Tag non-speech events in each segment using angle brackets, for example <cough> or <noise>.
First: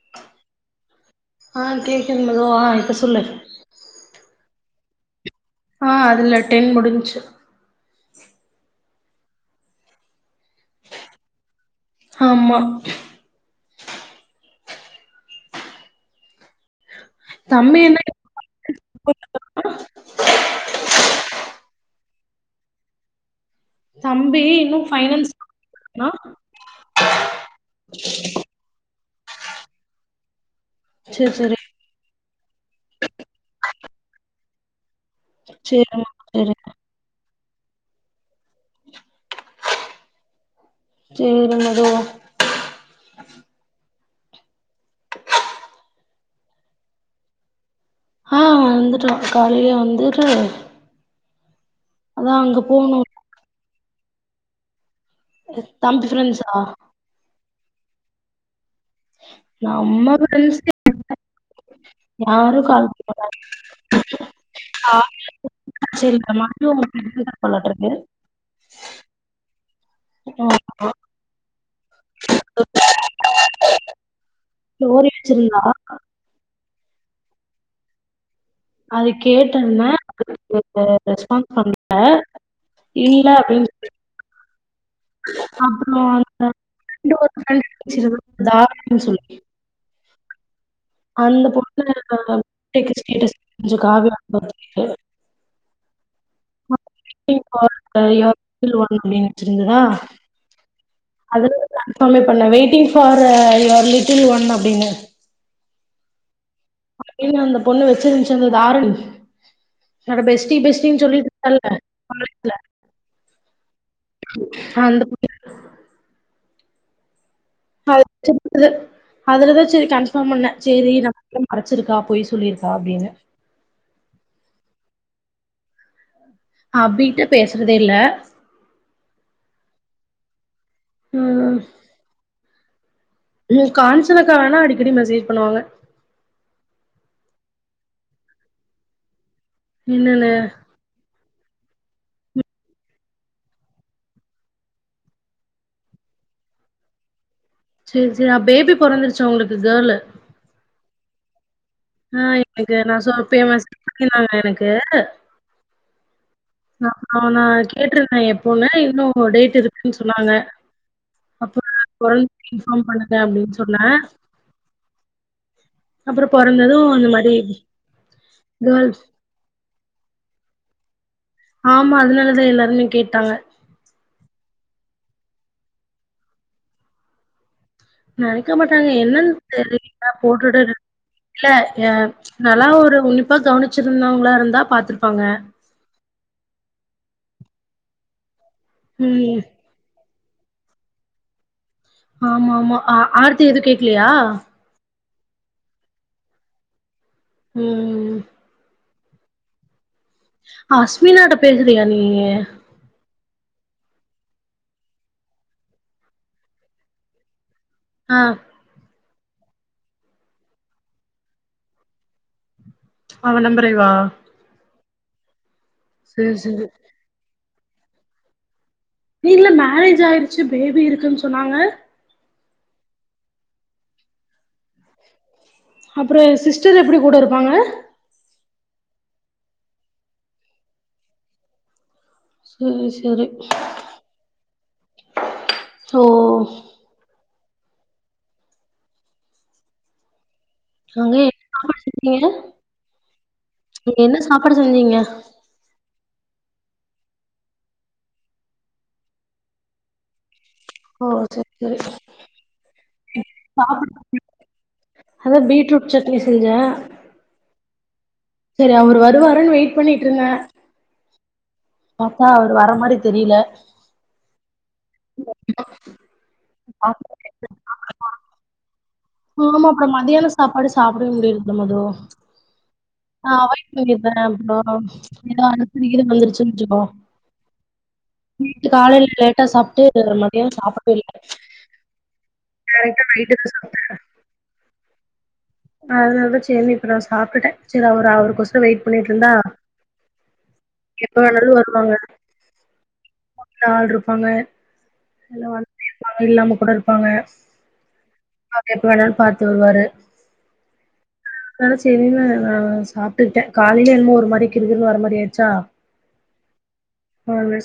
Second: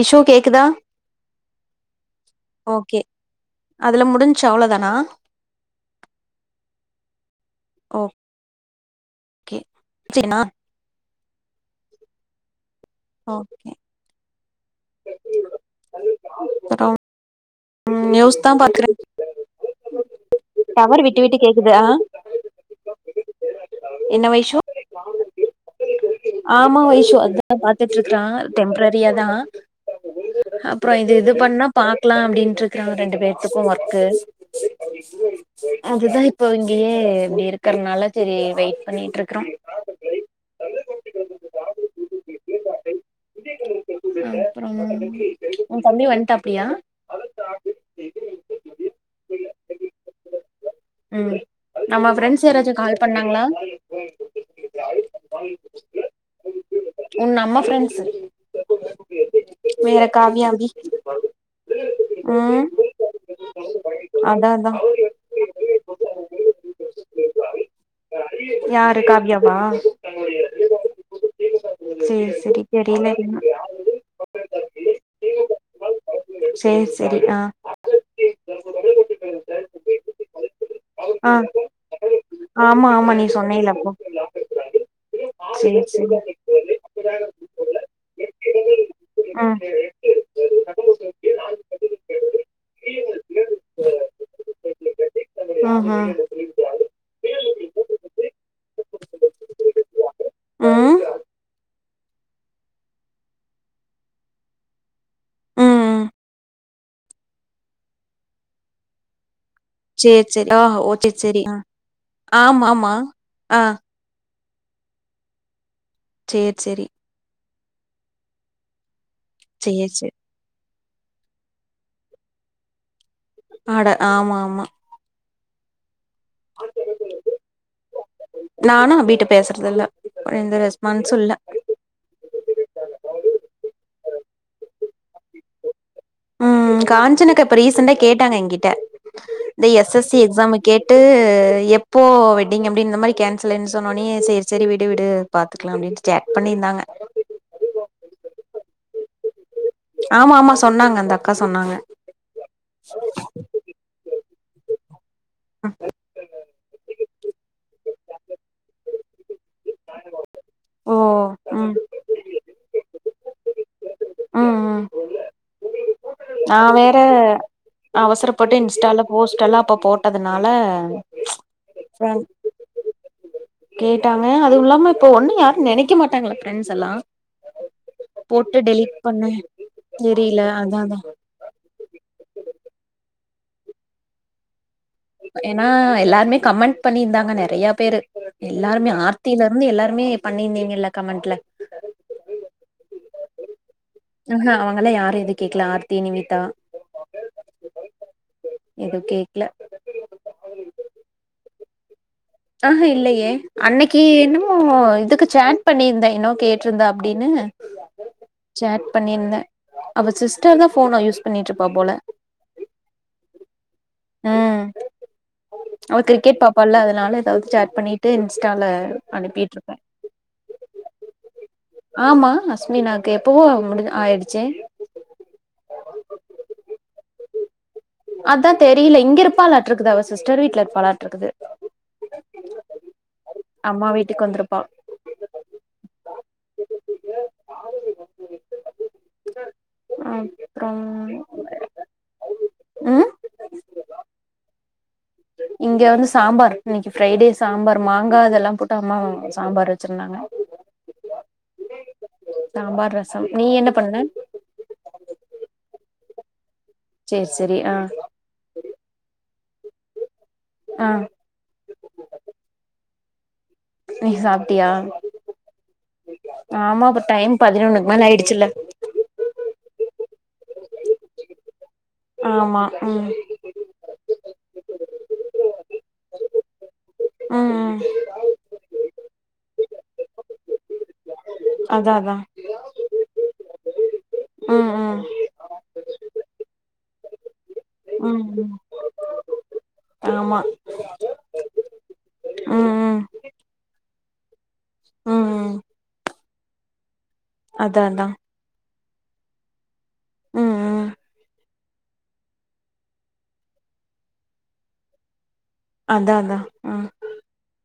Issue கேக்குதா ஆ கேக்குது மனோ ஆ இப்ப சொல்லு ச் அவ்ளோ தானா அ அதுல டென் முடிஞ்ச்சு ஓகே செரினா ஆமா ஓக்கே <inaudible> தம்பி என்ன ம் நியூஸ் தா பாக்குற டவர் விட்டு விட்டு கேக்குது அ என்ன தம்பி வைஷூ இன்னு ஃபைனல்ஸ் ஆமா வைஷு அதா பாத்துட்ருக்கா டெம்ப்ரர் ரியாதா அப்றோ இது சேரி இது சேரி பண்ணா பாக்லா அப்டின் ட்ருக்காங்க ரெண்டு பேத்தக்கு ஒர்க்க்கு சேரிமா அதுதா இப்போ சேரி இங்கியே பேரு க்கற்னால செரி வெயிட் பண்ணிட்ருக்குறோ சேரி மது அப்றோ உ தம்பி வந்ட்டாப்டியா ஹா வந்துட்டா காலைலே வந்துட்டு ம் நம்ம அதா ஃபிரெண்ட்ஸ் அங்க யாராச்சு போணு கால் பண்ணாங்ளா எ குட்டி தம்பி ஃபிரென்ட்ஸா உ நம்ம ஃப்ரெண்ட்ஸு வேற நம்ம காவ்யா ஃப்ரெண்ட்ஸ் அபி யாரு ம் கால் பண்ண மாட்டாங்க அதா அதா சரி அந்த மது <unintelligible> இருப்பாலாட்ருக்கு யாரு காவ்யாவா ஆ சேர் செரி தெரில இன்னோ ஸ்டோரி வெச்சிருந்தா சேர் செரி ஆ அது கேட்டேன்ன ஆ ரெஸ்பான்ஸ் பண்ணல ஆமா ஆமா நீ இல்ல அப்படின் சொன்னேல அப்போ <inaudible> சேரி அப்றோ சேரி <inaudible> அந்த பொண்ணு <inaudible> ம் ம் <inaudible> ம் அதுலதா கன்பார்மே பண்ணே waiting for your little one அப்டினு ம் அப்டினு அந்த பொண்ணு வச்சிருந்துச்சு அந்த தாரணி என்னோட சேரி சேரி பெஸ்டி ஆ பெஸ்டின்னு ஓகே சொல்லிட்டு சேரி ஆ இருந்தால்ல காலேஜ்ல ஆமா ஆமா ஆ அந்த <inaudible> சேரி சேரி <inaudible> அதுலதா சேரி கன்பார்ம் பண்ணே சேரி நம்மகிட்ட மறச்சிருக்கா பொய் சொல்லிருக்கா அப்படின்னு ஆட ஆமா ஆமா அபிட்ட பேசுறதே இல்ல நானு அபிட்ட பேசுறதில்ல எந்த ரெஸ்ப் பான்சு இல்ல ம். ம் காஞ்சனா அக்கா வேனா அடிக்கடி மெசேஜ் பண்ணுவாங்க ம் காஞ்சனக்கா இப்ப ரீசண்டா கேட்டாங்க ஏன்கிட்ட இந்த எஸ் எஸ் சி என்னன்னு எக்ஸாம கேட்டு எப்போ வெட்டிங் அப்டின்னு இந்த மாரி கேன்சல்ன்னு சொன்னொனயே சேரி சேரி விடு விடு பாத்துக்கலா அப்டின்னு சேட் பண்ணியிருந்தாங்க சேரி சேரி அப் பேபி பிறந்துருச்சா உங்களுக் ஆமா ஆமா சொன்னாங்க அந்த அக்கா சொன்னாங்க ஆ எனக்கு நா <inaudible> எனக் க்கு அ நா அவன கேட்டிருந்தே எப்பன்னு இன்னு டேட் இருக்குன்னு சொன்னாங்க ஓ அப்பறோ ம் <inaudible> இன்ஃபார்ம் பண்ண த அப்டின்னு சொன்னே ம் ம் அப்புறோ பொ நா வேற அவசரப்பட்டு கேர்ள் இன்ஸ்டால போஸ்ட் ல்லா இப்ப போட்டதுனால ஆமா ஃப்ரெண்ட் அதனாலதா எல்லாருமே கேட் டாங்க கேட்டாங்க அதுவு இல்லாம இப்ப ஒண்ணு யாரு நெனைக்க மாட்டாங்கள ஃப்ரெண்ட்ஸ் எல்லா நெனைக்க போட்டு மாட்டாங்க டெலிட் பண்ண என்னன் தெரில போட்டுட்டு அதா அதா இல்ல ஏ நல்லா ஒரு உன்னிப்பா கவனிச்சிருந்தவ்ங்களா இருந்தா பாத் ஏன்னா எல்லாருமே கமெண்ட் பண்ணிர்ந்தா அ நெறையா பேரு எல்லாருமே ம் ஆர்த்திலருந்து எல்லாருமே பண்ணிருந்தீங்கல்ல கமெண்ட்ல ஆமா ஆமா ஆ ஆர்த்தி எது கே ஆ ஹ அவுங்கல்ல யாரு எ து கேக்ல ஆர்த்தி நிவிதா ம் ம் ம் எது கேக்ல பேஸ்லையா நீயி ஆ ஹ இல்லையே அன்னக்கி என்னமோ இதுக்கு சேட் பண்ணியிருந்த என்னவோ கேட்ருந்தாப்புடின்னு ஆ சேட் பண்ணியிருந்த அவ சிஸ்டர் தா ஃபோன யூஸ் பண்ணிட்ருப்பா போல அவ நம்ப <unintelligible> ம் அவ கிரிக்கெட் பாப்பால்ல அதனால ஏதாவ்து சேட் பண்ணிட்டு இன்ஸ்டால இல்ல அனுப்பிட்டு இருப்பே மேரேஜ் ஆயிருச்சு பேபி இருக்குன் சொன்னாங்க ஸ்மினாக்கு எப்பவோ முடி ஆயிடுச்சி அப்பறோ ஏ சிஸ்டர் எப்டி கூட இருப்பாங்க அதா தெரியில இங்க இருப்பாளாட்ருக்குது அவ சிஸ்டர் வீட்ல இருப்பாளாட்ருக்குது சேரி சேரி அ ஓ அ அங்க என்ன ம் <inaudible> என்ன சாப்பாடு செஞ்சீங்க இங்க வந்து சம்பாரு இன்னக்கி ஃப்ரைடே சாம்பார் மாங்கா அதெல்லா போட்டு அம்மா சாம்பார் வெச்சிருந்தாங்க ஓ செர் சாம்பார் ரசம் நீ என்ன சாப்பாடு பண்ண அதா பீட்ரூட் சட்னி செஞ்ச சேர் செரி அ செரி அவரு வருவாருன்னு வெயிட் பண்ணிட்ருந்தே ஆ பாத்தா அவரு வர மாரி தெரில நீ சாப்ட்டியா ஆமா இப்ப டைம் பதினொன்னுக்கு மேல ஆய்டுச்சுல்ல ஆமா அப்புறம் மத்தியானம் சாப்பாடு சாப்பிடவே முடியுறதில்ல மது ஆமா உம் அ அப்றோ ச் ஏதோ அடுத்து வீடு வந்துருச்சுன் வச்சுக்கோ உம் உம் நைட்டு காலையில லேட்டா சாப்ட்டு மதியோ சாப்டவே இல்ல அதா அதா ச் டாரெக்ட்டா நைட்டுக்கு ம் ம் அதுனால தா சேரின்னு இப்ப நா சாப்டுட்டேன் சரி அவர் ம் ம் அவருக்கொசரம் வெயிட் பண்ணிட்டு இருந்தா ஆமா எப்ப வேணாலு வரு அவுங்க உம் உம் ஆள் இருப்பாங்க எல்லாம் வந் இல்லாம கூட இருப்பாங்க அதா அதான் எப்ப வேணாலு பாத்து வருவாரு ம் அதான் சேரின்னு நா சாப்ட்டுக்கிட்டேன் காலேல என்னமோ ஒரு மாரி கிறுகிறுன்னு வர்ற மாரி ஆய் அதா அதான் உம்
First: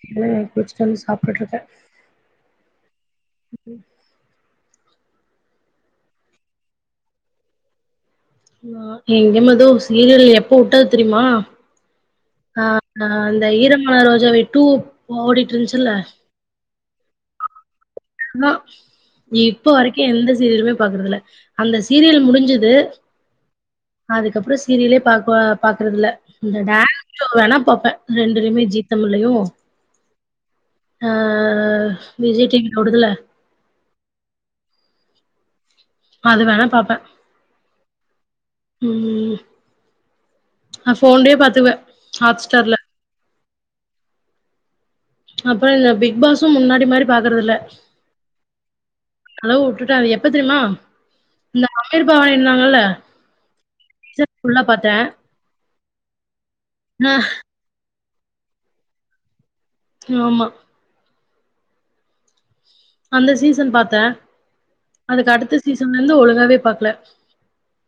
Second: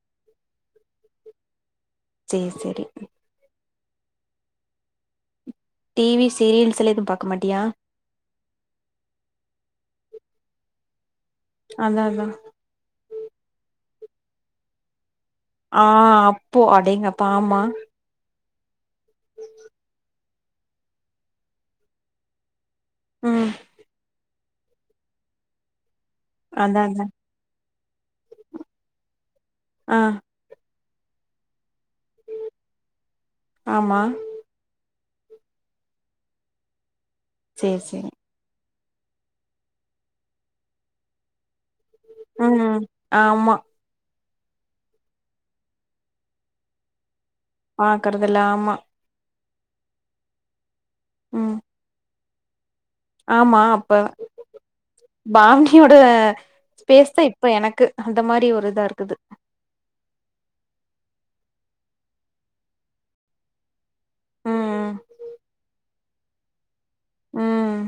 அதா குளிச்சுட்டு வந்து சாப்ட்டுட்டு இருக்கேன் சேர் செரி <unintelligible> டி வி சீரியல்ஸ்ல எதும் பாக்க மாட்டியா எங்கே மது சீரியல் எப்ப உட்டது தெரிமா அதா அ ஆ ஆ அந்த ஈரம் மான ரோஜாவே டூ ஆ அப்போ அ அடேங்கப்பா ஆமா இன்னோ இப்ப வரைக்கு எந்த சீரியலுமே பாக்குறதுல்ல அந்த சீரியல் முடுஞ்சது உம் அதுக்கப்றோ சீரியலே பாக்குவ பாக்குறதில்ல இந்த அதா அதா டான்ஸ் ஷோ வேணா பாப்பே ரெண்டுலயுமே ஜீ தமிழ்லயு ஆ ஆ விஜய் டீ வி ஓடுதுல ஆமா அது வேணா பாப்பே சேர் சேரி ம் நா போன்லயே பாத்துவே ம் ஆமா அப்புற இந்த பிக் பாசூ முன்னாடி மாரி பாக்குறதில்ல ஆமா அதெல்லா உட்டுட்டே அது எப்ப தெரியுமா ம் இந்த அமிர் பாவ்னி இருந்தாங்கல்ல ஆமா அப்ப சீசன் ஃபுல்லா பாத்தேன். பாவ்னி வாணியோட ஆ பேசஸ்தா இப்ப எனக்கு அந்த மாரி ஒரு இதா இருக்குது ஆமா அந்த சீசன் பாத்த ம் அதுக்கு அடுத்த சீசன்லருந்து ஒழுங்காவே பாக்கல ம்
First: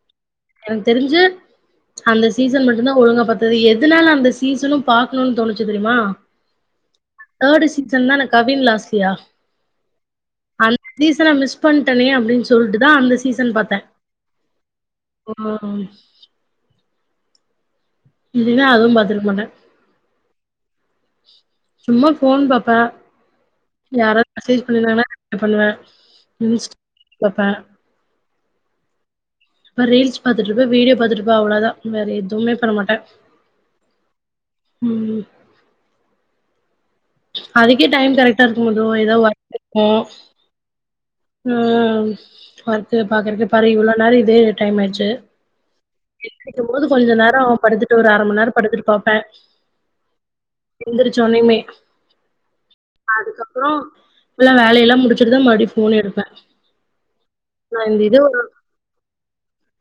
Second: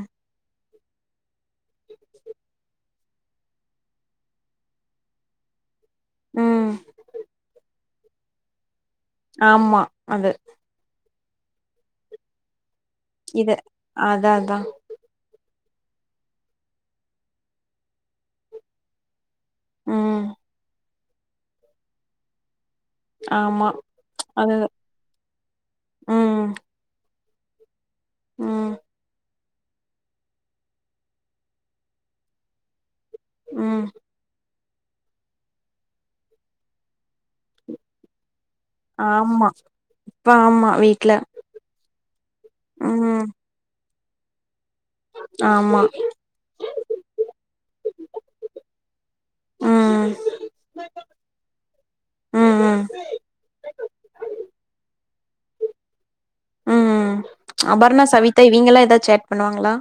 எனக்கு தெரிஞ்சு அந்த சீசன் மட்டுதா ஒழுங்கா பாத்த எதுனால அந்த சீசனு பாக்கணும்னு தோணுச்சு தெரியுமா ம் ம் தேர்டு சீசன்தான கவின் லாஸ்லியா ஆமா அது அந்த சீசன மிஸ் பண்ட்டனே அப்டீன்னு சொல்ட்டு தா அந்த சீசன் இது பாத்தே அதா அதா ம் இல்லின்னா அதுவு பாத்ருக்கமாட்ட ம் சும்மா ஃபோன் பாப் ப ஆமா யாரது அது மெசேஜ் பண்ணீர்தாங்னா ரீப்லே பண்ணுவ ம் பாப்ப ம் இப்ப ரீல்ஸ் பாத்துட்டிருப்ப வீடியோ பாத்துட்டிருப்ப அவ்ளோதா வேற எவுமே பண்ணமாட்ட ம் ம் அதுக்கே டைம் கரெக்ட் ட்டா போது ஏதா ஆமா ஒர்க்கு இருக்கு இப்ப ஆமா வீட்ல ம் ஒர்க்கு ம் பாக்குறது பாரு இவ்ளோ நேரோ இதே டைம் ஆய்டுச்சு ஆமா <unintelligible> போது கொஞ்ச நேரோ படுத்துட்டு ஒரு அர மண் நேரோ படுத்துட்டு பாப்பே ம் எந்திரு சொன்னியுமே ம் ம் அதுக்கப்றோ எல்லா வேலயெல்லா முடிச்சுட்டுதா மறுடி ஃபோன் எடுப்பே ம் நா இந்த அபர்ணா இது சவித்தா இவிங்கெல்லா ஏதா சேட் பண்ணுவாங்களா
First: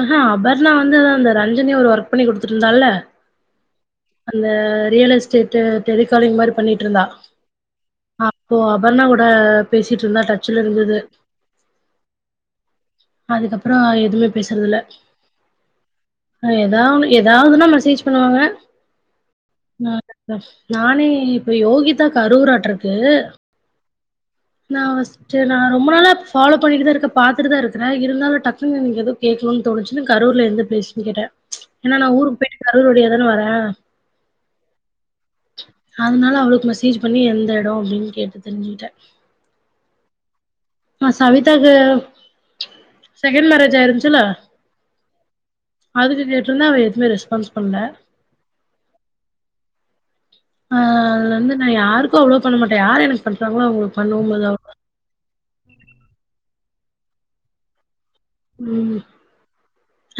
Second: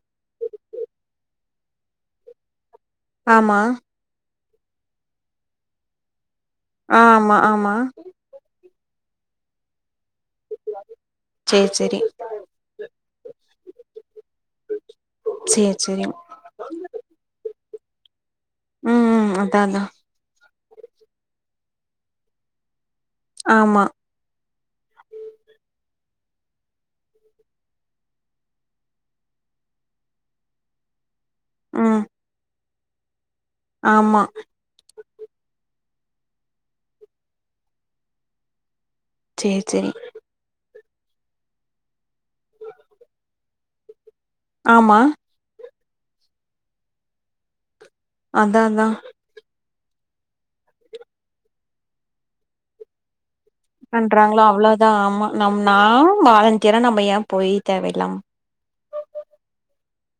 ஆஹா அபர்ணா வந்து அந்த ரஞ்சனி ஒரு ஒர்க் பண்ணி கொடுத்துட்டு இருந்தால்ல ஆமா அந்த ரியல் எஸ்டேட்டு டெலிக்காலி்ங் மாரி பண்ணிட்டு ஆ ஆமா ஆமா பர்ணா கூட பேசிட் ட்ருந்தா டச்ல இருந்துது சேரி சேரி அதுக்கப்றோ எதுமே ல்ல சேரி சேரி ஏதாவொன்னு ஏதாவ் துனா மெசேஜ் பண்ணுவாங்க ம் ம் அதா அதா நா க்ரஸ் நானே இப்ப யோகிதா கரூராட்ருக் க்கு ஆமா நா சே நா ரொம்பளால ஃபாலோ பண்ணிட்டுதா இருக்கே பாத்துட்டுதா இருக்றே இருந்தாலு டக்குன்னு எதோ கேக்கணுன் தோணுச்சு கரூர்ல எந்த ப்லேஸ்னு கேட்டே என்னா ம் நா ஊருக்கு போய் கரூர் வழியா தானே வர ஆமா அதனால அவளுக்கு மெசேஜ் பண்ணி எந்த எடம் அப்படின்னு கேட்டு தெரிஞ்சுக்கிட்டே சேரி சேரி ஆ சவிதாக்கு செகண்ட் மேரேஜ் ஆயிருந்துச்சுல ஆமா அதுக்கு கேட்டிருந்தா அவ எதுவுமே ரெஸ்பான்ஸ் பண்ல அதா அதா ஆ அது வந்து நா யாருக்கு அவ்வளோ பண்ணமாட்டே யாரு எனக் பண்றாங்களோ அவ்வளோதா ஆமா நம் நா வாலண்டியரா நம்ம ஏ போய் தேவ இல்லாம ம்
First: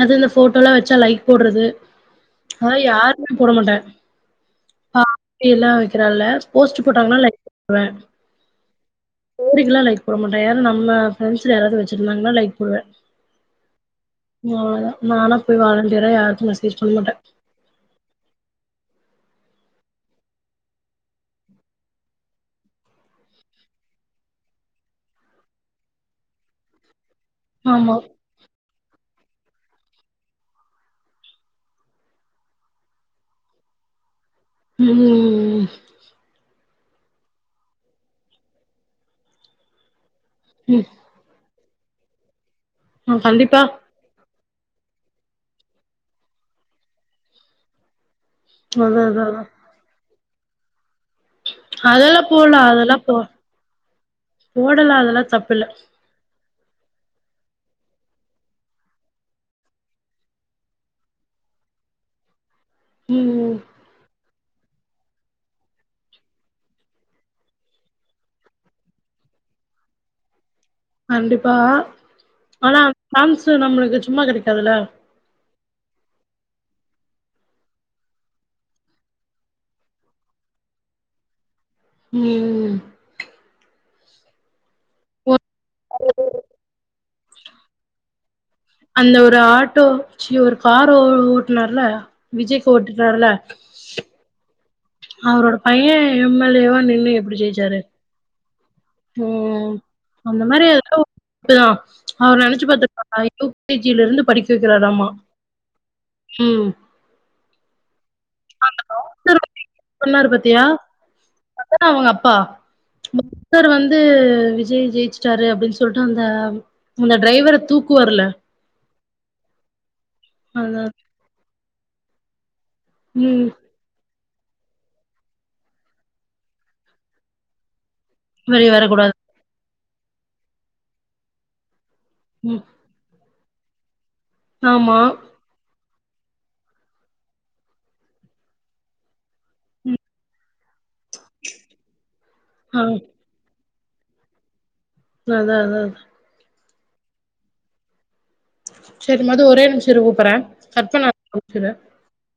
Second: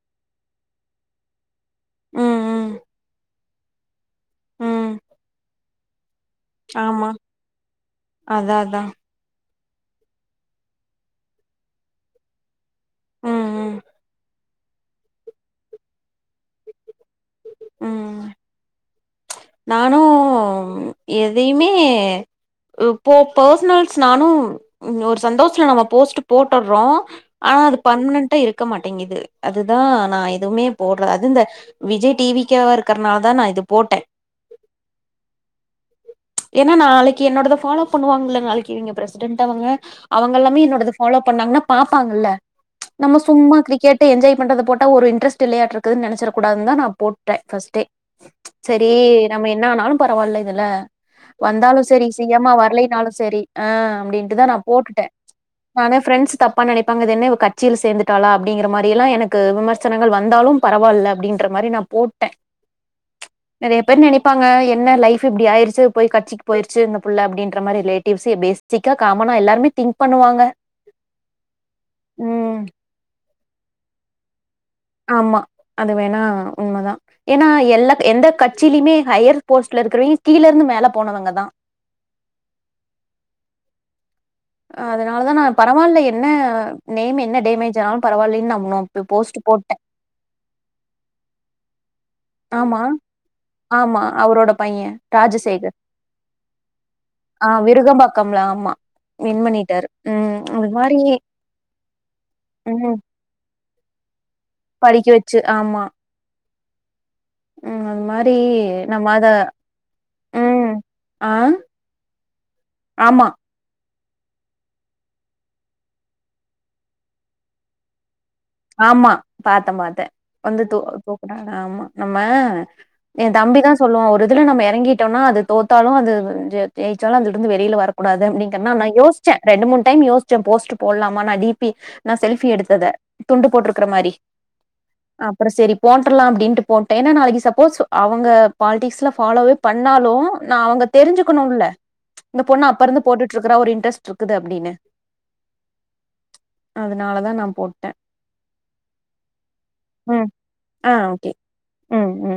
அது இந்த போட்டோல்லா வச்சா லைக் போடுறது ம் ம் ஆ யார் போட மாட்டே ம் பா எல்லா வைக்கிறால போஸ்ட் ஆமா போட்டாங்கன்னா லைக் பண்ணுவே அதா அதா ஸ்டோரிக்கெல்லா லைக் போட மாட்டே யாரு நம்ம ஃபிரண்ட்ஸ்ல யாராவது வச்சிருந்தாங்கன்னா லைக் போடுவே ம் ம் அவ்ள தா நானா போயி வாலண்டியரா யாருக்கு மெசேஜ் பண்ண மாட்டே உம் நானு எதயுமே போ பர்சனல்ஸ் நானு ஒரு சந்தோசத்துல நம்ம போஸ்ட் போட்டர்றோ ஆனா அது ஆமா பர்மனன்டா இருக்க மாட்டிங்குது அதுதா நா எதுவுமே போட்ற அது இந்த விஜய் டி வி கே வ இருக்கறனால தா நா இது போட்டே உம் ஏனா நாளைக்கு என்னோடத ஃபாலோ பண்ணுவாங்கல்ல நாளைக்கு இவங்க பிரசிடென்ட்டவங்க அவங்கெல்லாமே என்னோடத ஃபாலோ பண்ணாங்கன்னா பாப்பாங்கல்ல நம்ம ம் சும்மா கண்டிப்பா கிரிக்கெட்ட என்ஜாய் பண்றத போட்ட ஒரு இன்டரஸ்ட் இல்லையாட்ருக்குது நெனைச்சறக்கூடாதுந்தா நா போட்டே ஃபர்ஸ்ட்டே சரி அதா அதா அதா நம்ம என்ன ஆனாலு பரவால்ல இல்ல வந்தாலு செரி அதெல்லா சி எம் மா போட்லா அதெல்லா வரலினாலு போ சரி ஆ அப்படின்ட்டு தா நா போடலா போட்டுட்டே அதெல்லா தப்பில்ல நானு ஃப்ரெண்ட்ஸ் தப் பா நெனைப்பாங்க அது என்ன இவ கட்சியில சேர்ந்துட்டாளா அப்படிங்கிற மாரி எல்லா எனக்கு விமர்சனங்கள் வந்தாலு பரவால்ல அப்டின்ற மாரி நா போட்டே ம் நெறைய ப்பாங்க என்ன லைஃப் இப்படி ஆயிருச்சு போய் கட்சிக்கு போயிருச்சு இந்த புள்ள அப்படின்ற மாரி ரிலேட்டிவ்ஸ் பேசிக்கா காமனா எல்லாருமே திங்க் பண்ணுவாங்க கண்டிப்பா ம் ஆனா சான்ஸு நம்மளுக்கு சும்மா கெடைக்காதில்ல ஆமா அது வேணா உண்ம தா ஏனா எல்லா எந்த கட்சியிலியுமே ஹையர் போஸ்ட்ல இருக்கிறிவி கீழருந்து மேல போனவங்க தா உம் அதனால தா நா பரவால்ல என்ன நேம் என்ன டேமேஜ் ஆனாலு பரவால்லைன் நம் அந்த ஒரு ஆட்டோ ச்சி ஒரு கார் ஓ ஓட்டுனார்ல்ல ஆமா ஆமா அவரோட பையன் அவரோட ராஜசேகர். பையே எம் எல் ஏ வா நின்னு எப்டி ஜெயிச்சாரு மா ஓ அந்த மாரி <inaudible> அவரு நெனச்சு ம். பாத்திருப்பாரா <inaudible> கே ஜி யிலிருந்து படிக் படிக்க வச்சு ஆமா ம் அ <inaudible> சொன்னாரு பாத்தியா ம். ஆ. <inaudible> அவங்கப்பா ஆமா, <inaudible> வந்து விஜய் ஜெயிச்சுட்டாரு அப்டின் சொல்ட்டு அந்த அந்த ட்ரைவர தூக்குவாருல்ல ஆமா பாத்த பாத்தே வந்து அந்த தூ தூக்குனாரு ஆமா நம்ம ஏ ம் தம்பி தா சொல்லுவா ஒரு இதுல நம்ம இறங்கிட்டோம்னா அது தோத்தாலு அது ஜெ ஜெயிச்சாலு அதுலருந்து வெளில வர கூடாது வெளிய அடிங்கற நா வரக்கூடாது யோஷ்ச்சே ரெண்டு மூனு டைம் யோஷ்ச்சே போஸ்ட் போடலாமா நா டிபி நா செல்ஃபி எடுத்தத துண்டு போட்ருக்ற மாரி ஆம்மா போட்றல்லா அப்டின்ட்டு போட்டே ஏனா நாளக்கு சப்போஸ் அவங்க பால்ட்டிஸ்ல ஃபாலோவே பண்ணாலு நா அவங்க தெரிஞ்சுக்கணுல்ல இந்த பொண்ணு ஆ அப்பருந்து போட்டுடுருக்கறா ஒரு ன்ரஸ்ட் இருக்குது அப்டின்னு அதான் அதான் அதனாலதா நா போட்டே சரி மது ஒரே நிம்ஷோ இரு ம். கூப்ற்றே கட் ஆ பண்ண <unintelligible> ஓகே. ஒரு நிமிசம் இரு ம், ம்.